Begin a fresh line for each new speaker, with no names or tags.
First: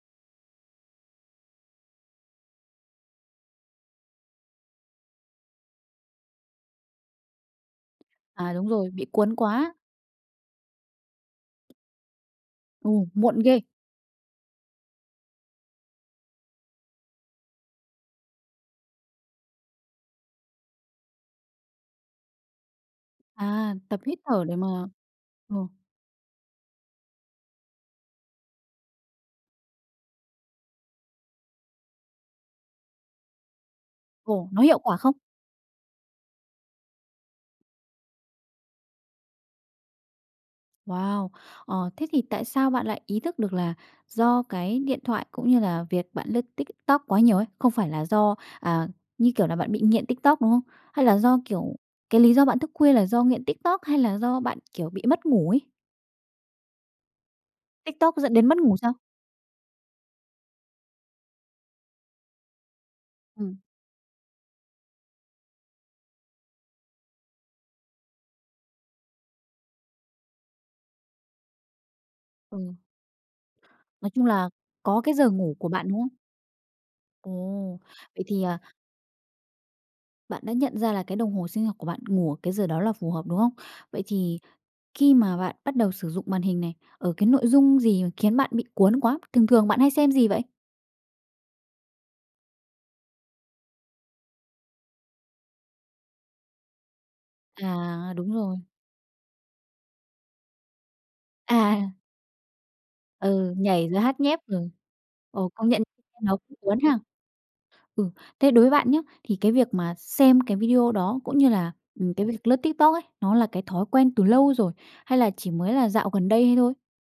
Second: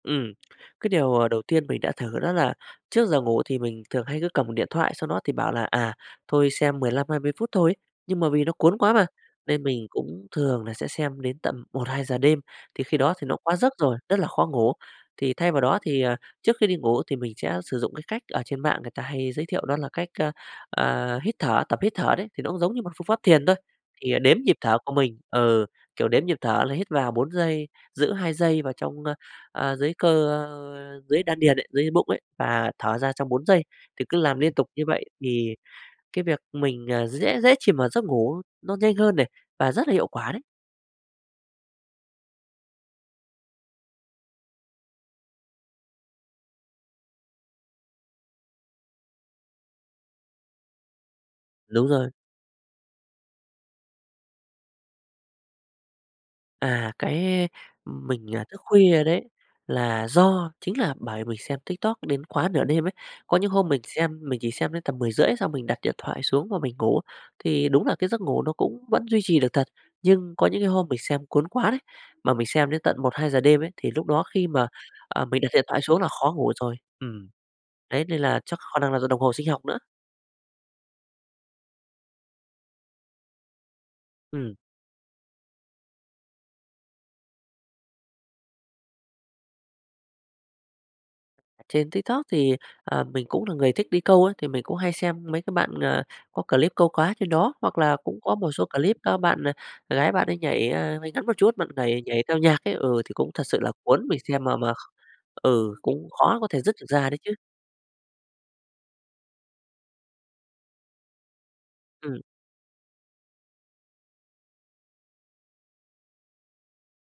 Ừm, cái điều, à, đầu tiên mình đã thử đó là trước giờ ngủ thì mình thường hay cứ cầm điện thoại sau đó thì bảo là, à, thôi xem 15, 20 phút thôi ấy, nhưng mà vì nó
À, đúng
cuốn
rồi,
quá mà,
bị cuốn
nên
quá.
mình cũng thường là sẽ xem đến tầm 1:00, 2:00 đêm, thì khi
Ừm,
đó thì nó
muộn
quá
ghê.
giấc rồi, rất là khó ngủ. Thì thay vào đó thì, à, trước khi đi ngủ thì mình sẽ sử dụng cái cách ở trên mạng người ta hay giới thiệu đó là cách, a, à, hít thở, tập hít thở đấy, thì nó cũng giống như một phương pháp thiền thôi,
À, tập
thì, à,
hít
đếm
thở
nhịp
để mà
thở của mình, ừ,
ồ.
kiểu, đếm nhịp thở là hít vào 4 giây, giữ 2 giây vào trong a, à, dưới cơ dưới đan điền ấy, dưới bụng ấy và thở ra trong 4 giây, thì cứ làm
Ồ,
liên
nó
tục
hiệu
như
quả
vậy
không?
thì cái việc mình, à, sẽ dễ chìm vào giấc ngủ nó nhanh hơn này, và rất là hiệu quả đấy.
Wow! Ờ, thế thì tại sao bạn lại ý thức được là do cái điện thoại cũng như là việc bạn lướt TikTok quá nhiều ấy, không phải là do, à, như kiểu là, bạn bị nghiện TikTok, đúng không? Hay là do, kiểu,
Đúng rồi.
cái lý do bạn thức khuya là do nghiện TikTok hay là do bạn, kiểu, bị mất ngủ ấy?
À, cái
TikTok dẫn
mình, à,
đến mất
thức
ngủ sao?
khuya đấy là do chính là bởi mình xem TikTok đến quá nửa đêm ấy. Có những
Ừm.
hôm mình xem mình chỉ xem đến tầm 10:30 xong mình đặt điện thoại xuống và mình ngủ, thì đúng là cái giấc ngủ nó cũng vẫn duy trì được thật, nhưng có những cái hôm mình xem cuốn quá đấy, mà mình xem
Ừm.
đến tận 1:00, 2:00 đêm ấy, thì lúc
Nói
đó
chung
khi
là
mà,
có cái
à,
giờ
mình à đặt
ngủ
điện
của
thoại
bạn,
xuống
đúng
là
không?
khó ngủ rồi. Ừm,
Ồ!
đấy, nên
Vậy
là
thì
chắc
à
khả năng là do đồng hồ sinh học nữa.
Bạn đã nhận ra là cái đồng hồ sinh học của bạn ngủ ở cái giờ đó là phù hợp, đúng không? Vậy thì
Ừm.
khi mà bạn bắt đầu sử dụng màn hình này, ở cái nội dung gì khiến bạn bị cuốn quá, thường thường bạn hay xem gì vậy?
À, trên TikTok thì, à, mình cũng là người thích đi câu ấy, thì mình cũng hay xem mấy cái bạn, à, có clip câu cá trên đó, hoặc là
À,
cũng
đúng
có một
rồi.
số clip các bạn, à, gái bạn ấy nhảy, à, váy ngắn một chút, bạn
À.
nẩy nhảy theo nhạc ấy, ừ, thì cũng thật
Ừ,
sự là
nhảy rồi
cuốn mình
hát nhép,
xem mà
ừ,
mà kh
ồ, công
ừ,
nhận
cũng khó
nó
có
cũng
thể dứt
cuốn
được
ha.
ra đấy chứ.
Ừ, thế đối với bạn nhá, thì cái việc mà xem cái video đó cũng như là, ừm,
Ừm.
cái việc lướt TikTok ấy, nó là cái thói quen từ lâu rồi, hay là chỉ mới là dạo gần đây thôi?